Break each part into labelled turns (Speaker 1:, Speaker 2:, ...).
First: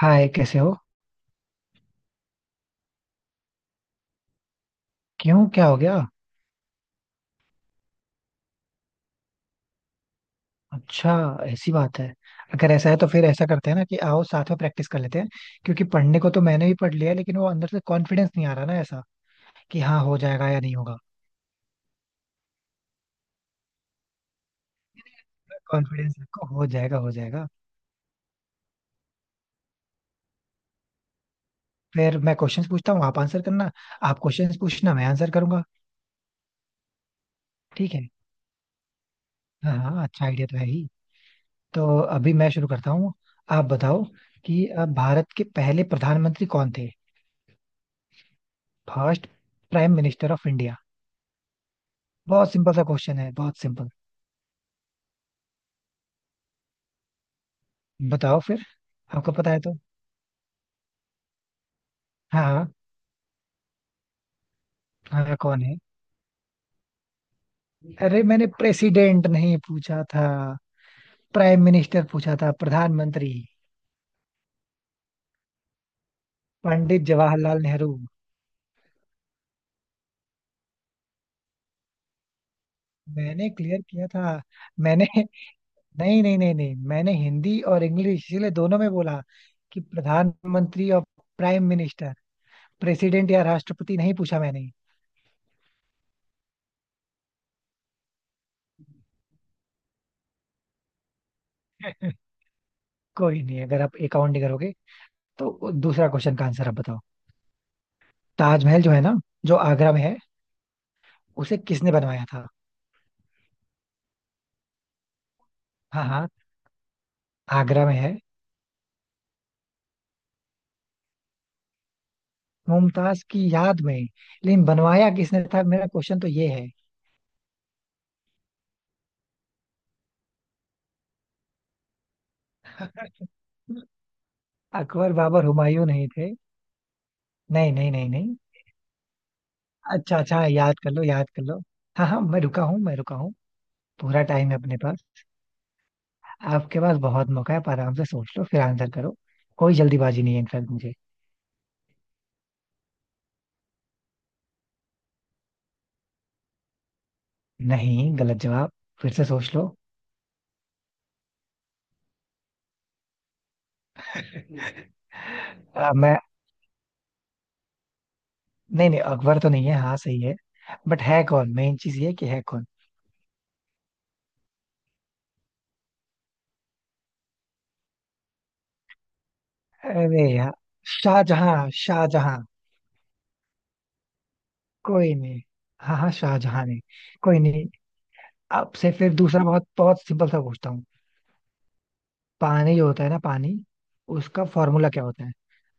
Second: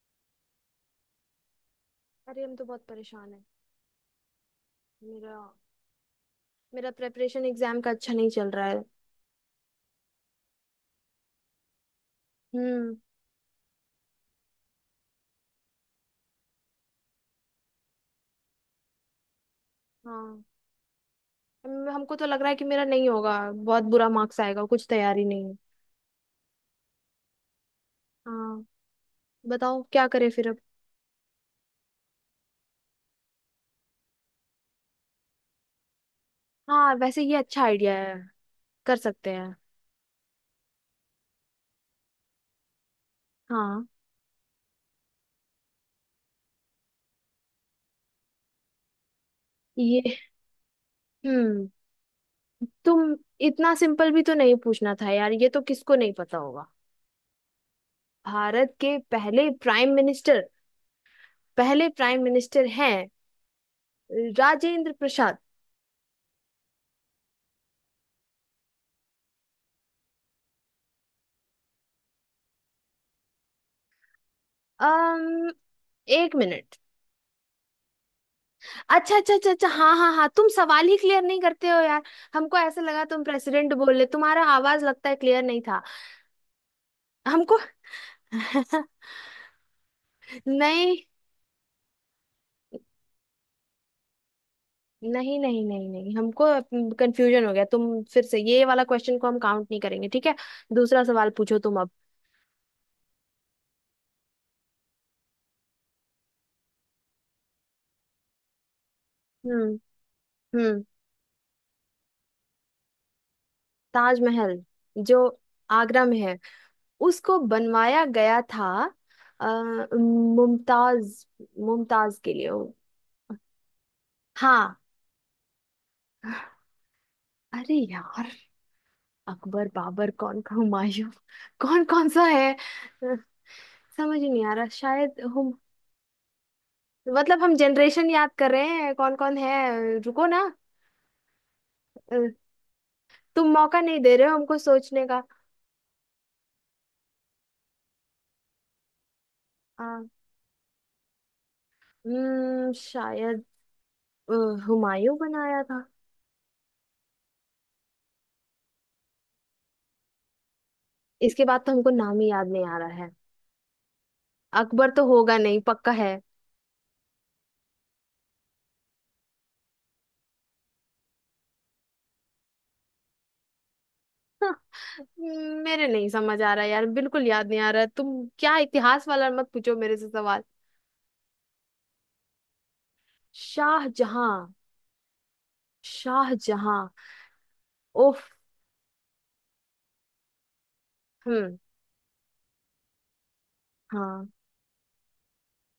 Speaker 1: हाय, कैसे हो?
Speaker 2: अरे हम तो बहुत परेशान है। मेरा
Speaker 1: क्यों? क्या हो गया?
Speaker 2: मेरा प्रेपरेशन एग्जाम का अच्छा नहीं चल रहा है।
Speaker 1: अच्छा। ऐसी बात है। अगर ऐसा
Speaker 2: हम्म।
Speaker 1: है तो फिर ऐसा करते हैं ना, कि आओ, साथ में प्रैक्टिस कर लेते हैं। क्योंकि पढ़ने को तो मैंने भी पढ़ लिया है, लेकिन वो अंदर से कॉन्फिडेंस नहीं आ रहा ना, ऐसा कि हाँ हो
Speaker 2: हाँ।
Speaker 1: जाएगा या नहीं होगा।
Speaker 2: हमको तो लग रहा है कि मेरा नहीं होगा, बहुत बुरा मार्क्स आएगा, कुछ तैयारी नहीं है।
Speaker 1: कॉन्फिडेंस रखो, हो जाएगा, हो जाएगा।
Speaker 2: हाँ। बताओ क्या करें फिर अब।
Speaker 1: फिर मैं क्वेश्चंस पूछता हूँ, आप आंसर करना। आप क्वेश्चंस पूछना, मैं आंसर करूंगा।
Speaker 2: हाँ वैसे ये अच्छा आइडिया
Speaker 1: ठीक है।
Speaker 2: है। कर सकते हैं।
Speaker 1: हाँ हाँ, अच्छा आइडिया तो है ही। तो अभी मैं शुरू करता हूँ। आप
Speaker 2: हाँ।
Speaker 1: बताओ। कि भारत के पहले प्रधानमंत्री कौन थे? फर्स्ट प्राइम
Speaker 2: ये
Speaker 1: मिनिस्टर ऑफ इंडिया।
Speaker 2: हम्म।
Speaker 1: बहुत सिंपल सा
Speaker 2: तुम
Speaker 1: क्वेश्चन है, बहुत
Speaker 2: इतना
Speaker 1: सिंपल।
Speaker 2: सिंपल भी तो नहीं पूछना था यार। ये तो किसको नहीं पता होगा।
Speaker 1: बताओ फिर।
Speaker 2: भारत के
Speaker 1: आपको
Speaker 2: पहले
Speaker 1: पता है तो।
Speaker 2: Prime minister. पहले प्राइम मिनिस्टर
Speaker 1: हाँ
Speaker 2: हैं राजेंद्र
Speaker 1: हाँ हाँ,
Speaker 2: प्रसाद।
Speaker 1: कौन है? अरे, मैंने प्रेसिडेंट नहीं पूछा था। प्राइम मिनिस्टर पूछा था, प्रधानमंत्री।
Speaker 2: अम्म एक मिनट।
Speaker 1: पंडित जवाहरलाल नेहरू।
Speaker 2: अच्छा अच्छा अच्छा अच्छा, हाँ हाँ हाँ। तुम सवाल ही क्लियर नहीं करते हो यार। हमको ऐसा लगा तुम
Speaker 1: मैंने
Speaker 2: प्रेसिडेंट
Speaker 1: क्लियर
Speaker 2: बोल रहे,
Speaker 1: किया था।
Speaker 2: तुम्हारा आवाज
Speaker 1: मैंने
Speaker 2: लगता है क्लियर नहीं था।
Speaker 1: नहीं नहीं नहीं नहीं, मैंने
Speaker 2: हमको
Speaker 1: हिंदी और इंग्लिश इसीलिए दोनों
Speaker 2: नहीं
Speaker 1: में बोला। कि प्रधानमंत्री और प्राइम मिनिस्टर। प्रेसिडेंट या राष्ट्रपति नहीं पूछा मैंने।
Speaker 2: नहीं नहीं नहीं नहीं, हमको कंफ्यूजन हो गया। तुम फिर से, ये वाला क्वेश्चन को हम काउंट नहीं करेंगे, ठीक है। दूसरा सवाल पूछो तुम अब।
Speaker 1: कोई नहीं, अगर आप अकाउंट नहीं करोगे तो दूसरा क्वेश्चन का आंसर आप बताओ। ताजमहल जो है ना, जो
Speaker 2: हम्म।
Speaker 1: आगरा में है,
Speaker 2: हम्म।
Speaker 1: उसे किसने बनवाया था?
Speaker 2: ताजमहल जो आगरा
Speaker 1: हाँ
Speaker 2: में
Speaker 1: हाँ।
Speaker 2: है उसको
Speaker 1: आगरा में
Speaker 2: बनवाया
Speaker 1: है।
Speaker 2: गया था अ, मुमताज, मुमताज के लिए।
Speaker 1: मुमताज की याद में। लेकिन
Speaker 2: हाँ।
Speaker 1: बनवाया किसने था, मेरा क्वेश्चन तो ये है।
Speaker 2: अरे यार, अकबर बाबर कौन का हुमायूं, कौन कौन सा है। अ, समझ ही नहीं आ रहा
Speaker 1: अकबर,
Speaker 2: शायद
Speaker 1: बाबर,
Speaker 2: हम।
Speaker 1: हुमायूं नहीं थे।
Speaker 2: मतलब हम
Speaker 1: नहीं नहीं नहीं
Speaker 2: जनरेशन याद
Speaker 1: नहीं।
Speaker 2: कर रहे हैं कौन कौन है,
Speaker 1: अच्छा
Speaker 2: रुको
Speaker 1: अच्छा,
Speaker 2: ना।
Speaker 1: हाँ, याद कर लो, याद कर लो। हाँ
Speaker 2: अ,
Speaker 1: हाँ, मैं रुका हूँ, मैं रुका हूँ।
Speaker 2: तुम मौका नहीं दे
Speaker 1: पूरा
Speaker 2: रहे हो
Speaker 1: टाइम है
Speaker 2: हमको
Speaker 1: अपने पास।
Speaker 2: सोचने का।
Speaker 1: आपके पास बहुत मौका है, आप आराम से सोच लो फिर आंसर करो। कोई
Speaker 2: अ,
Speaker 1: जल्दीबाजी नहीं है, इनफैक्ट मुझे।
Speaker 2: शायद अ, हुमायूं बनाया था।
Speaker 1: नहीं, गलत जवाब। फिर से सोच लो।
Speaker 2: इसके बाद तो हमको नाम ही याद नहीं आ रहा है। अकबर तो होगा नहीं, पक्का है।
Speaker 1: मैं। नहीं नहीं, अकबर तो नहीं है, हाँ सही है। बट है कौन, मेन चीज ये है कि है कौन।
Speaker 2: मेरे नहीं समझ आ रहा यार, बिल्कुल याद नहीं आ रहा। तुम क्या इतिहास वाला मत पूछो मेरे से
Speaker 1: अरे
Speaker 2: सवाल।
Speaker 1: यार, शाहजहां, शाहजहां।
Speaker 2: शाहजहां।
Speaker 1: कोई नहीं। हाँ हाँ, शाहजहां ने।
Speaker 2: शाहजहां।
Speaker 1: कोई नहीं।
Speaker 2: उफ।
Speaker 1: आपसे फिर दूसरा बहुत बहुत सिंपल सा पूछता हूँ।
Speaker 2: हम्म।
Speaker 1: पानी जो होता है ना, पानी,
Speaker 2: हाँ
Speaker 1: उसका फॉर्मूला क्या होता है?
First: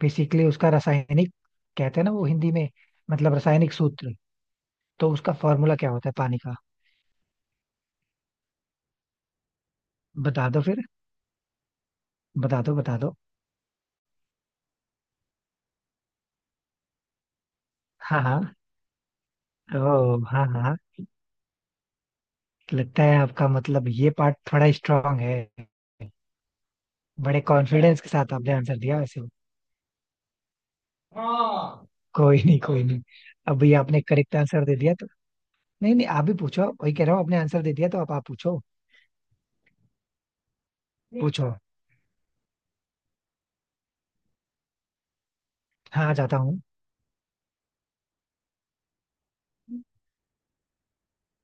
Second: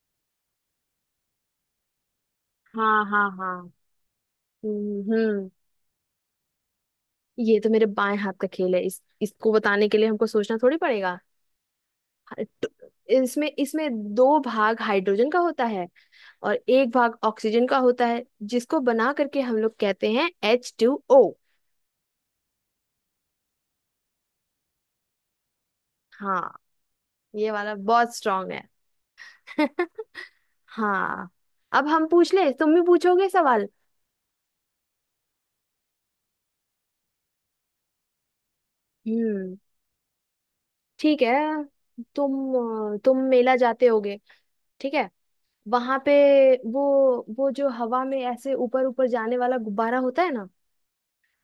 Speaker 1: बेसिकली उसका रासायनिक, कहते हैं ना वो हिंदी में,
Speaker 2: हाँ हाँ।
Speaker 1: मतलब
Speaker 2: हाँ।
Speaker 1: रासायनिक सूत्र।
Speaker 2: हम्म।
Speaker 1: तो उसका
Speaker 2: हम्म।
Speaker 1: फॉर्मूला क्या होता है पानी का?
Speaker 2: ये तो मेरे बाएं हाथ का खेल है। इस इसको बताने के लिए हमको
Speaker 1: बता
Speaker 2: सोचना
Speaker 1: दो
Speaker 2: थोड़ी
Speaker 1: फिर।
Speaker 2: पड़ेगा। हा-
Speaker 1: बता दो,
Speaker 2: ट-
Speaker 1: बता दो।
Speaker 2: इसमें इसमें दो भाग हाइड्रोजन का होता है और एक भाग ऑक्सीजन का होता
Speaker 1: हाँ
Speaker 2: है,
Speaker 1: हाँ।
Speaker 2: जिसको बना करके हम लोग कहते
Speaker 1: ओ
Speaker 2: हैं
Speaker 1: हाँ
Speaker 2: एच
Speaker 1: हाँ।
Speaker 2: टू ओ
Speaker 1: लगता है आपका मतलब ये पार्ट थोड़ा स्ट्रांग है।
Speaker 2: हाँ।
Speaker 1: बड़े
Speaker 2: ये वाला
Speaker 1: कॉन्फिडेंस के
Speaker 2: बहुत
Speaker 1: साथ
Speaker 2: स्ट्रांग
Speaker 1: आपने
Speaker 2: है।
Speaker 1: आंसर दिया वैसे।
Speaker 2: हाँ।
Speaker 1: हाँ।
Speaker 2: अब हम पूछ
Speaker 1: कोई
Speaker 2: ले,
Speaker 1: नहीं,
Speaker 2: तुम भी
Speaker 1: कोई नहीं।
Speaker 2: पूछोगे सवाल।
Speaker 1: अभी आपने करेक्ट आंसर दे दिया तो। नहीं नहीं, आप भी पूछो, वही कह रहा हूँ, आपने आंसर दे दिया तो आप पूछो।
Speaker 2: हम्म। ठीक है।
Speaker 1: पूछो।
Speaker 2: तुम मेला जाते होगे, ठीक है। वहां पे
Speaker 1: हाँ, जाता हूँ।
Speaker 2: वो वो जो हवा में ऐसे ऊपर ऊपर जाने वाला गुब्बारा होता है ना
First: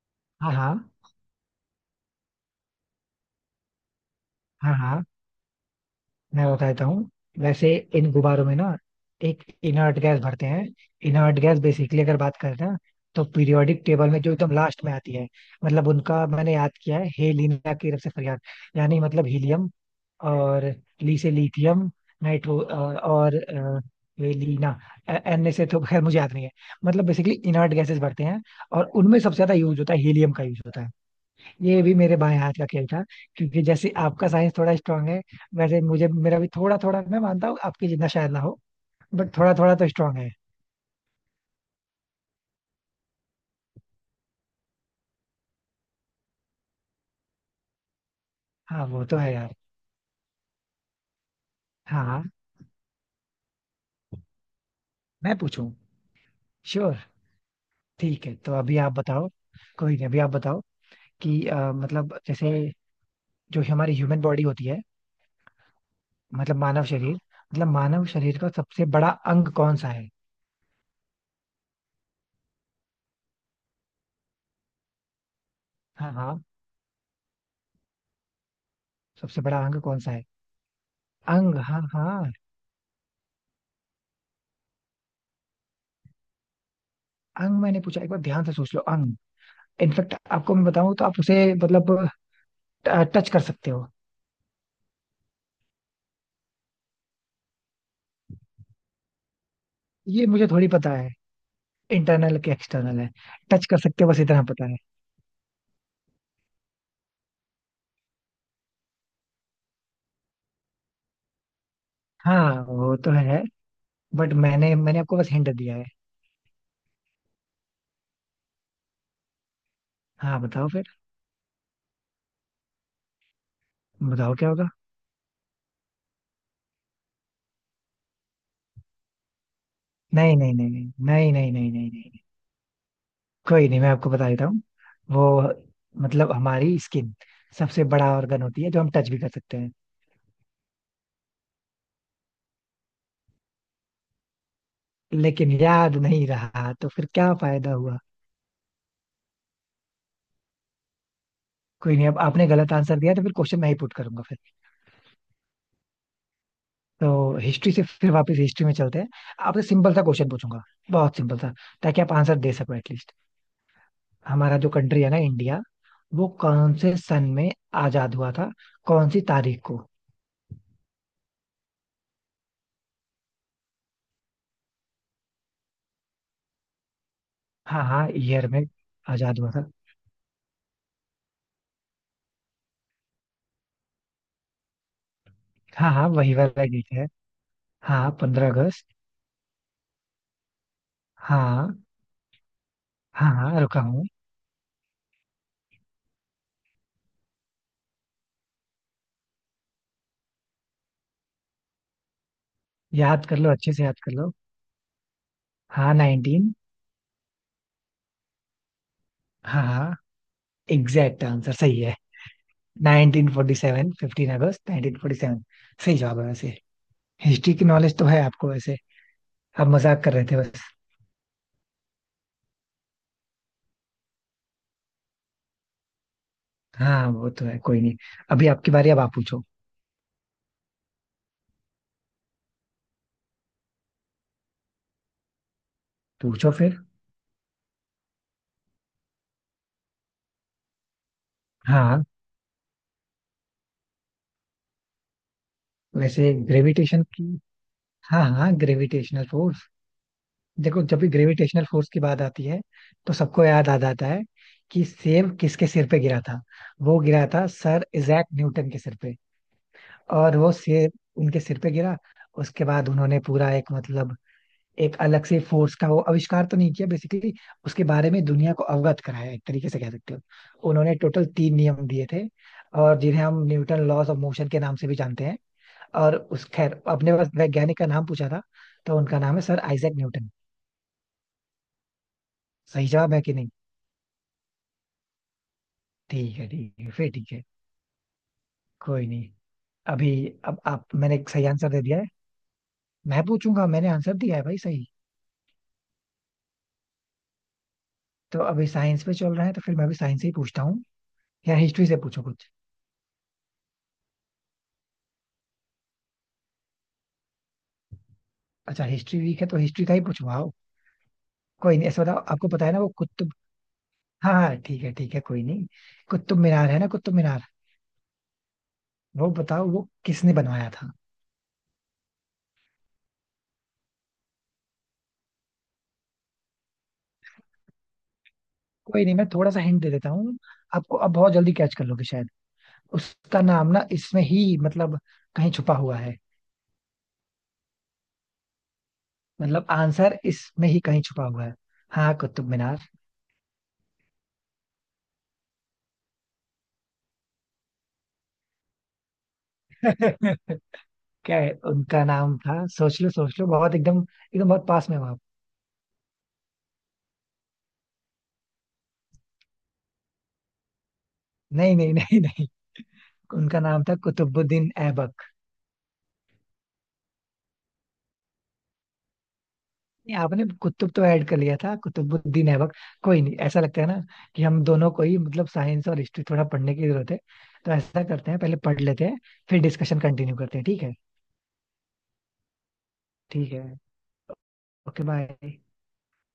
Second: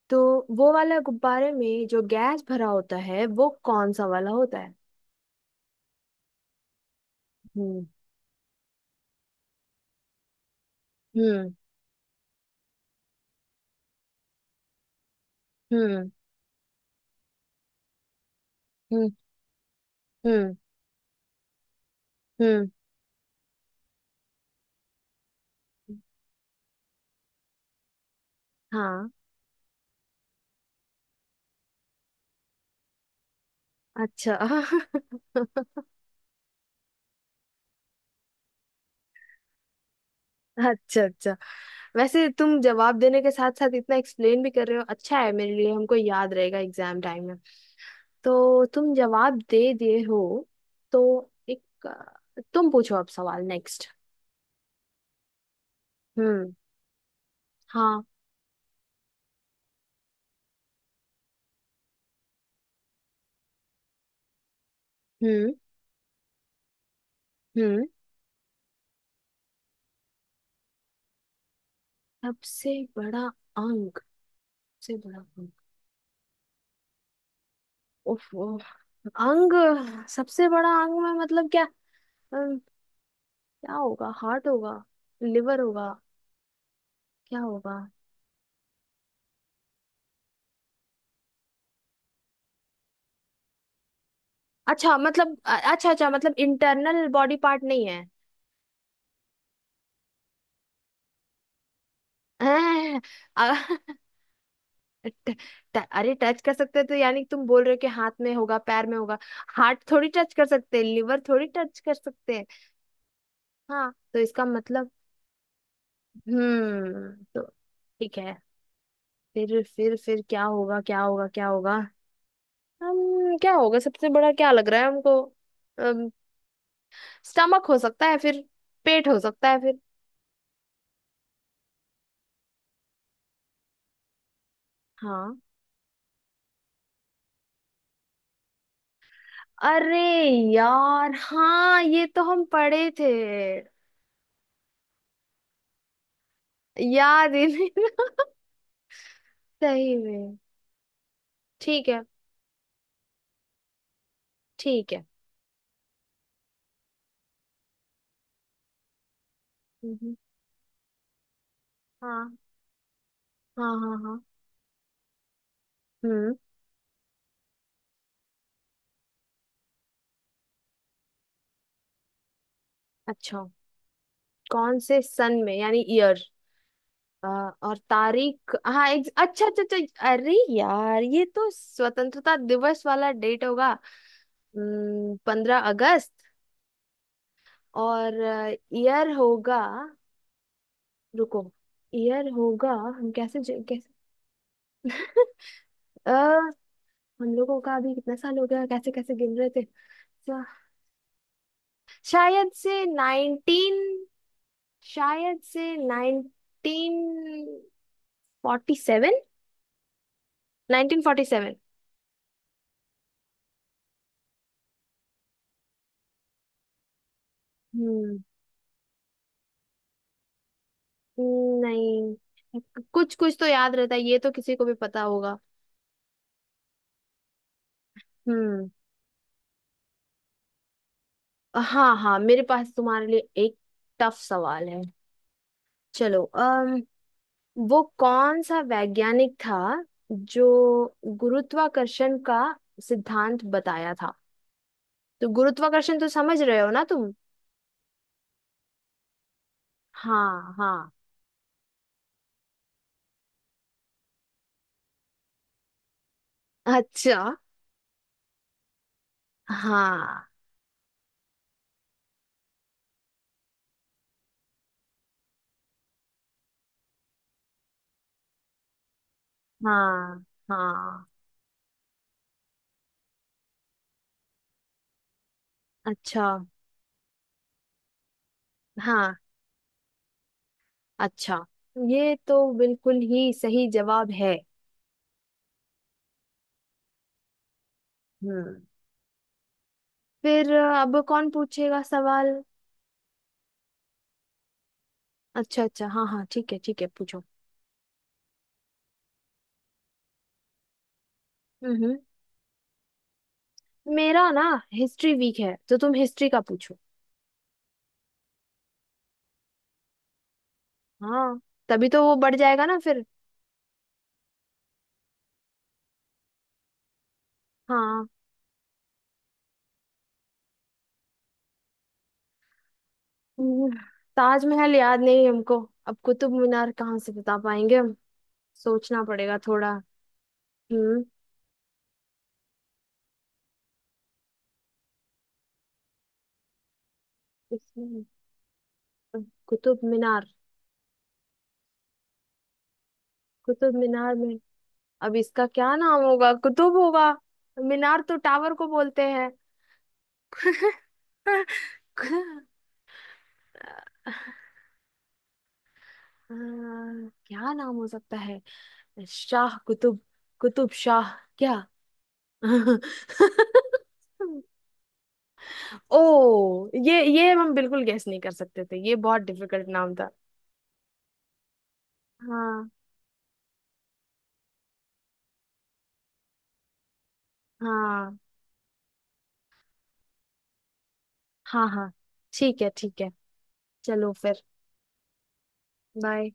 Speaker 2: तो,
Speaker 1: हाँ हाँ।
Speaker 2: वो वाला गुब्बारे में जो गैस भरा होता है वो कौन सा वाला होता है।
Speaker 1: हाँ हाँ। मैं बता देता हूँ। वैसे
Speaker 2: हम्म।
Speaker 1: इन गुब्बारों में ना, एक इनर्ट गैस भरते हैं। Inert
Speaker 2: hmm.
Speaker 1: गैस बेसिकली, अगर बात करें ना, तो पीरियोडिक टेबल में जो एकदम लास्ट में आती है। मतलब
Speaker 2: हम्म।
Speaker 1: उनका मैंने याद किया है, हेलिना की तरफ से फरियाद। यानी
Speaker 2: हम्म।
Speaker 1: मतलब हीलियम।
Speaker 2: हम्म।
Speaker 1: और, ली से लिथियम। नाइट्रो
Speaker 2: हम्म।
Speaker 1: और वे लीना। एन से तो खैर मुझे याद नहीं है। मतलब बेसिकली इनर्ट गैसेस भरते हैं। और
Speaker 2: हाँ।
Speaker 1: उनमें सबसे ज्यादा यूज होता है, हीलियम का यूज होता है। ये भी मेरे बाएं हाथ का खेल था। क्योंकि जैसे आपका
Speaker 2: अच्छा
Speaker 1: साइंस थोड़ा स्ट्रांग है, वैसे मुझे मेरा भी थोड़ा थोड़ा, मैं मानता हूँ आपके जितना शायद ना हो। बट थोड़ा थोड़ा तो स्ट्रांग है।
Speaker 2: अच्छा अच्छा। वैसे तुम जवाब देने के साथ साथ इतना एक्सप्लेन भी कर रहे हो, अच्छा है मेरे लिए। हमको याद रहेगा एग्जाम टाइम में। तो
Speaker 1: हाँ
Speaker 2: तुम
Speaker 1: वो तो है
Speaker 2: जवाब
Speaker 1: यार।
Speaker 2: दे दिए हो। तो एक,
Speaker 1: हाँ।
Speaker 2: तुम पूछो अब सवाल नेक्स्ट।
Speaker 1: मैं पूछूं?
Speaker 2: हम्म।
Speaker 1: श्योर।
Speaker 2: हाँ।
Speaker 1: ठीक है, तो अभी आप बताओ। कोई नहीं, अभी आप बताओ। कि मतलब जैसे, जो हमारी ह्यूमन बॉडी होती है,
Speaker 2: हम्म।
Speaker 1: मतलब मानव शरीर, मतलब
Speaker 2: हम्म।
Speaker 1: मानव शरीर का सबसे बड़ा अंग कौन सा है?
Speaker 2: सबसे बड़ा अंग। सबसे बड़ा अंग।
Speaker 1: हाँ हाँ।
Speaker 2: उफ, उफ,
Speaker 1: सबसे
Speaker 2: अंग।
Speaker 1: बड़ा अंग कौन सा है?
Speaker 2: सबसे बड़ा अंग में मतलब
Speaker 1: अंग,
Speaker 2: क्या।
Speaker 1: हाँ हाँ।
Speaker 2: अम, क्या होगा, हार्ट होगा, लिवर होगा, क्या
Speaker 1: अंग
Speaker 2: होगा।
Speaker 1: मैंने पूछा, एक बार ध्यान से सोच लो, अंग। इनफेक्ट आपको मैं बताऊं तो आप उसे, मतलब, टच कर सकते हो।
Speaker 2: अच्छा मतलब अच्छा अच्छा, मतलब इंटरनल बॉडी पार्ट नहीं है।
Speaker 1: ये मुझे थोड़ी पता है। इंटरनल के एक्सटर्नल
Speaker 2: हैं,
Speaker 1: है। टच कर
Speaker 2: अ-
Speaker 1: सकते हो, बस इतना पता है।
Speaker 2: ट, ट, अरे टच कर सकते हैं तो यानी कि तुम बोल रहे हो कि हाथ में होगा पैर में होगा। हार्ट थोड़ी टच कर सकते हैं, लिवर थोड़ी टच कर सकते
Speaker 1: हाँ
Speaker 2: हैं।
Speaker 1: वो तो है।
Speaker 2: हाँ तो
Speaker 1: बट
Speaker 2: इसका
Speaker 1: मैंने
Speaker 2: मतलब।
Speaker 1: मैंने आपको बस हिंट दिया है।
Speaker 2: हम्म। तो ठीक है। फिर
Speaker 1: हाँ,
Speaker 2: क्या
Speaker 1: बताओ
Speaker 2: होगा,
Speaker 1: फिर।
Speaker 2: क्या होगा, क्या होगा। हम क्या होगा, सबसे बड़ा
Speaker 1: बताओ क्या
Speaker 2: क्या लग
Speaker 1: होगा।
Speaker 2: रहा है हमको। स्टमक हो सकता है फिर। पेट हो सकता है फिर।
Speaker 1: नहीं नहीं नहीं नहीं। नहीं नहीं नहीं नहीं नहीं। कोई नहीं, मैं आपको बता देता हूँ। वो,
Speaker 2: हाँ।
Speaker 1: मतलब हमारी स्किन, सबसे बड़ा ऑर्गन होती है जो हम टच भी कर सकते हैं।
Speaker 2: अरे यार, हाँ ये तो हम पढ़े थे।
Speaker 1: लेकिन याद नहीं रहा तो फिर क्या
Speaker 2: याद ही
Speaker 1: फायदा
Speaker 2: नहीं
Speaker 1: हुआ?
Speaker 2: सही में। ठीक
Speaker 1: कोई
Speaker 2: है।
Speaker 1: नहीं, अब आपने गलत आंसर दिया तो फिर क्वेश्चन मैं ही पुट करूंगा फिर।
Speaker 2: ठीक है।
Speaker 1: तो हिस्ट्री से फिर वापस हिस्ट्री में चलते हैं। आपसे सिंपल सा
Speaker 2: हम्म।
Speaker 1: क्वेश्चन पूछूंगा। बहुत सिंपल सा। ताकि आप
Speaker 2: हाँ
Speaker 1: आंसर दे सको एटलीस्ट।
Speaker 2: हाँ हाँ हाँ।
Speaker 1: हमारा जो कंट्री है ना, इंडिया, वो
Speaker 2: हम्म।
Speaker 1: कौन से सन में आजाद हुआ था? कौन सी तारीख को?
Speaker 2: अच्छा। कौन से सन में, यानी ईयर। अ, और
Speaker 1: हाँ हाँ, ईयर
Speaker 2: तारीख,
Speaker 1: में
Speaker 2: हाँ एक,
Speaker 1: आजाद
Speaker 2: अच्छा
Speaker 1: हुआ
Speaker 2: अच्छा
Speaker 1: था।
Speaker 2: अच्छा। अरे यार, ये तो स्वतंत्रता दिवस वाला डेट होगा। पंद्रह
Speaker 1: हाँ हाँ,
Speaker 2: अगस्त
Speaker 1: वही वाला डेट है। हाँ,
Speaker 2: और
Speaker 1: 15 अगस्त।
Speaker 2: ईयर होगा, रुको।
Speaker 1: हाँ
Speaker 2: ईयर होगा, हम
Speaker 1: हाँ,
Speaker 2: कैसे
Speaker 1: हाँ रुका
Speaker 2: कैसे।
Speaker 1: हूँ।
Speaker 2: अ, हम लोगों का अभी कितना साल हो गया, कैसे कैसे गिन रहे थे। अच्छा, शायद से
Speaker 1: याद कर लो, अच्छे
Speaker 2: नाइनटीन।
Speaker 1: से याद कर लो।
Speaker 2: शायद से
Speaker 1: हाँ,
Speaker 2: नाइनटीन
Speaker 1: नाइनटीन।
Speaker 2: फोर्टी सेवन
Speaker 1: हाँ हाँ।
Speaker 2: Nineteen
Speaker 1: exact
Speaker 2: forty
Speaker 1: answer
Speaker 2: seven
Speaker 1: सही है। 1947, 15 अगस्त 1947। सही जवाब है वैसे। हिस्ट्री की नॉलेज तो
Speaker 2: हम्म,
Speaker 1: है आपको वैसे। आप मजाक कर रहे थे बस।
Speaker 2: नहीं, कुछ कुछ तो याद रहता है, ये तो किसी को भी पता होगा।
Speaker 1: हाँ वो तो है, कोई नहीं। अभी
Speaker 2: हम्म।
Speaker 1: आपकी बारी, अब आप पूछो।
Speaker 2: हाँ हाँ, मेरे पास तुम्हारे लिए एक टफ सवाल है। चलो
Speaker 1: पूछो
Speaker 2: अम
Speaker 1: फिर।
Speaker 2: वो कौन सा वैज्ञानिक था जो
Speaker 1: हाँ,
Speaker 2: गुरुत्वाकर्षण का सिद्धांत बताया था। तो गुरुत्वाकर्षण तो
Speaker 1: वैसे
Speaker 2: समझ रहे हो ना
Speaker 1: ग्रेविटेशन
Speaker 2: तुम।
Speaker 1: की, हाँ हाँ, ग्रेविटेशनल फोर्स।
Speaker 2: हाँ
Speaker 1: देखो,
Speaker 2: हाँ।
Speaker 1: जब भी ग्रेविटेशनल फोर्स की बात आती है, तो सबको याद आ जाता है कि सेब किसके सिर पे गिरा था। वो
Speaker 2: अच्छा।
Speaker 1: गिरा था सर इजैक न्यूटन के सिर पे।
Speaker 2: हाँ
Speaker 1: और वो सेब उनके सिर पे गिरा, उसके बाद उन्होंने पूरा एक मतलब, एक अलग से फोर्स का वो आविष्कार तो नहीं किया बेसिकली, उसके बारे में दुनिया को अवगत कराया, एक तरीके से कह सकते हो।
Speaker 2: हाँ
Speaker 1: उन्होंने
Speaker 2: हाँ।
Speaker 1: टोटल तीन नियम दिए थे। और जिन्हें हम न्यूटन लॉज ऑफ मोशन के नाम से भी जानते हैं। और
Speaker 2: अच्छा।
Speaker 1: उस, खैर, अपने पास वैज्ञानिक का नाम पूछा था। तो
Speaker 2: हाँ।
Speaker 1: उनका नाम है सर आइजैक न्यूटन।
Speaker 2: अच्छा। ये तो
Speaker 1: सही
Speaker 2: बिल्कुल
Speaker 1: जवाब है
Speaker 2: ही
Speaker 1: कि नहीं?
Speaker 2: सही जवाब है।
Speaker 1: ठीक है, ठीक है फिर, ठीक है।
Speaker 2: हम्म।
Speaker 1: कोई नहीं। अभी,
Speaker 2: फिर
Speaker 1: अब आप,
Speaker 2: अब
Speaker 1: मैंने
Speaker 2: कौन
Speaker 1: एक सही आंसर
Speaker 2: पूछेगा
Speaker 1: दे दिया है।
Speaker 2: सवाल।
Speaker 1: मैं पूछूंगा, मैंने आंसर दिया है भाई सही।
Speaker 2: अच्छा अच्छा, हाँ हाँ ठीक है ठीक है, पूछो।
Speaker 1: तो अभी साइंस पे चल रहा है तो फिर मैं भी साइंस से ही पूछता हूँ। या हिस्ट्री से
Speaker 2: हम्म।
Speaker 1: पूछो कुछ।
Speaker 2: मेरा ना हिस्ट्री वीक है तो तुम हिस्ट्री का पूछो।
Speaker 1: अच्छा, हिस्ट्री वीक है तो हिस्ट्री का ही पूछवाओ।
Speaker 2: हाँ।
Speaker 1: कोई नहीं,
Speaker 2: तभी
Speaker 1: ऐसा
Speaker 2: तो वो
Speaker 1: बताओ,
Speaker 2: बढ़
Speaker 1: आपको
Speaker 2: जाएगा
Speaker 1: पता है
Speaker 2: ना
Speaker 1: ना वो
Speaker 2: फिर।
Speaker 1: कुतुब? हाँ हाँ, ठीक है ठीक है, कोई नहीं। कुतुब मीनार है ना, कुतुब मीनार,
Speaker 2: हाँ।
Speaker 1: वो बताओ वो किसने बनवाया था?
Speaker 2: हम्म, ताजमहल याद नहीं है हमको, अब कुतुब मीनार कहाँ से बता पाएंगे हम। सोचना
Speaker 1: कोई नहीं, मैं
Speaker 2: पड़ेगा
Speaker 1: थोड़ा सा
Speaker 2: थोड़ा।
Speaker 1: हिंट दे देता हूँ। आपको
Speaker 2: हम्म।
Speaker 1: अब बहुत जल्दी कैच कर लोगे शायद। उसका नाम ना इसमें ही, मतलब कहीं छुपा हुआ है।
Speaker 2: इसमें अ,
Speaker 1: मतलब
Speaker 2: कुतुब
Speaker 1: आंसर
Speaker 2: मीनार।
Speaker 1: इसमें ही कहीं छुपा हुआ है। हाँ, कुतुब मीनार।
Speaker 2: कुतुब मीनार में अब इसका क्या नाम होगा, कुतुब होगा। मीनार तो टावर को बोलते हैं।
Speaker 1: क्या है उनका नाम था, सोच लो सोच लो, बहुत एकदम एकदम बहुत पास में हो आप।
Speaker 2: क्या नाम हो सकता है। शाह कुतुब। कुतुब शाह। क्या।
Speaker 1: नहीं नहीं नहीं नहीं। उनका नाम था कुतुबुद्दीन ऐबक।
Speaker 2: ओ। ये हम बिल्कुल गेस नहीं कर सकते थे, ये बहुत डिफिकल्ट नाम था।
Speaker 1: नहीं, आपने कुतुब तो ऐड कर लिया था, कुतुबुद्दीन
Speaker 2: हाँ।
Speaker 1: ऐबक। कोई नहीं, ऐसा लगता है ना, कि हम दोनों को ही मतलब साइंस और हिस्ट्री थोड़ा पढ़ने की जरूरत है। तो ऐसा
Speaker 2: हाँ
Speaker 1: करते हैं, पहले पढ़ लेते हैं। फिर डिस्कशन कंटिन्यू करते हैं, ठीक है?
Speaker 2: हाँ हाँ। ठीक है ठीक है।
Speaker 1: ठीक है।
Speaker 2: चलो फिर।
Speaker 1: Okay, bye.
Speaker 2: बाय।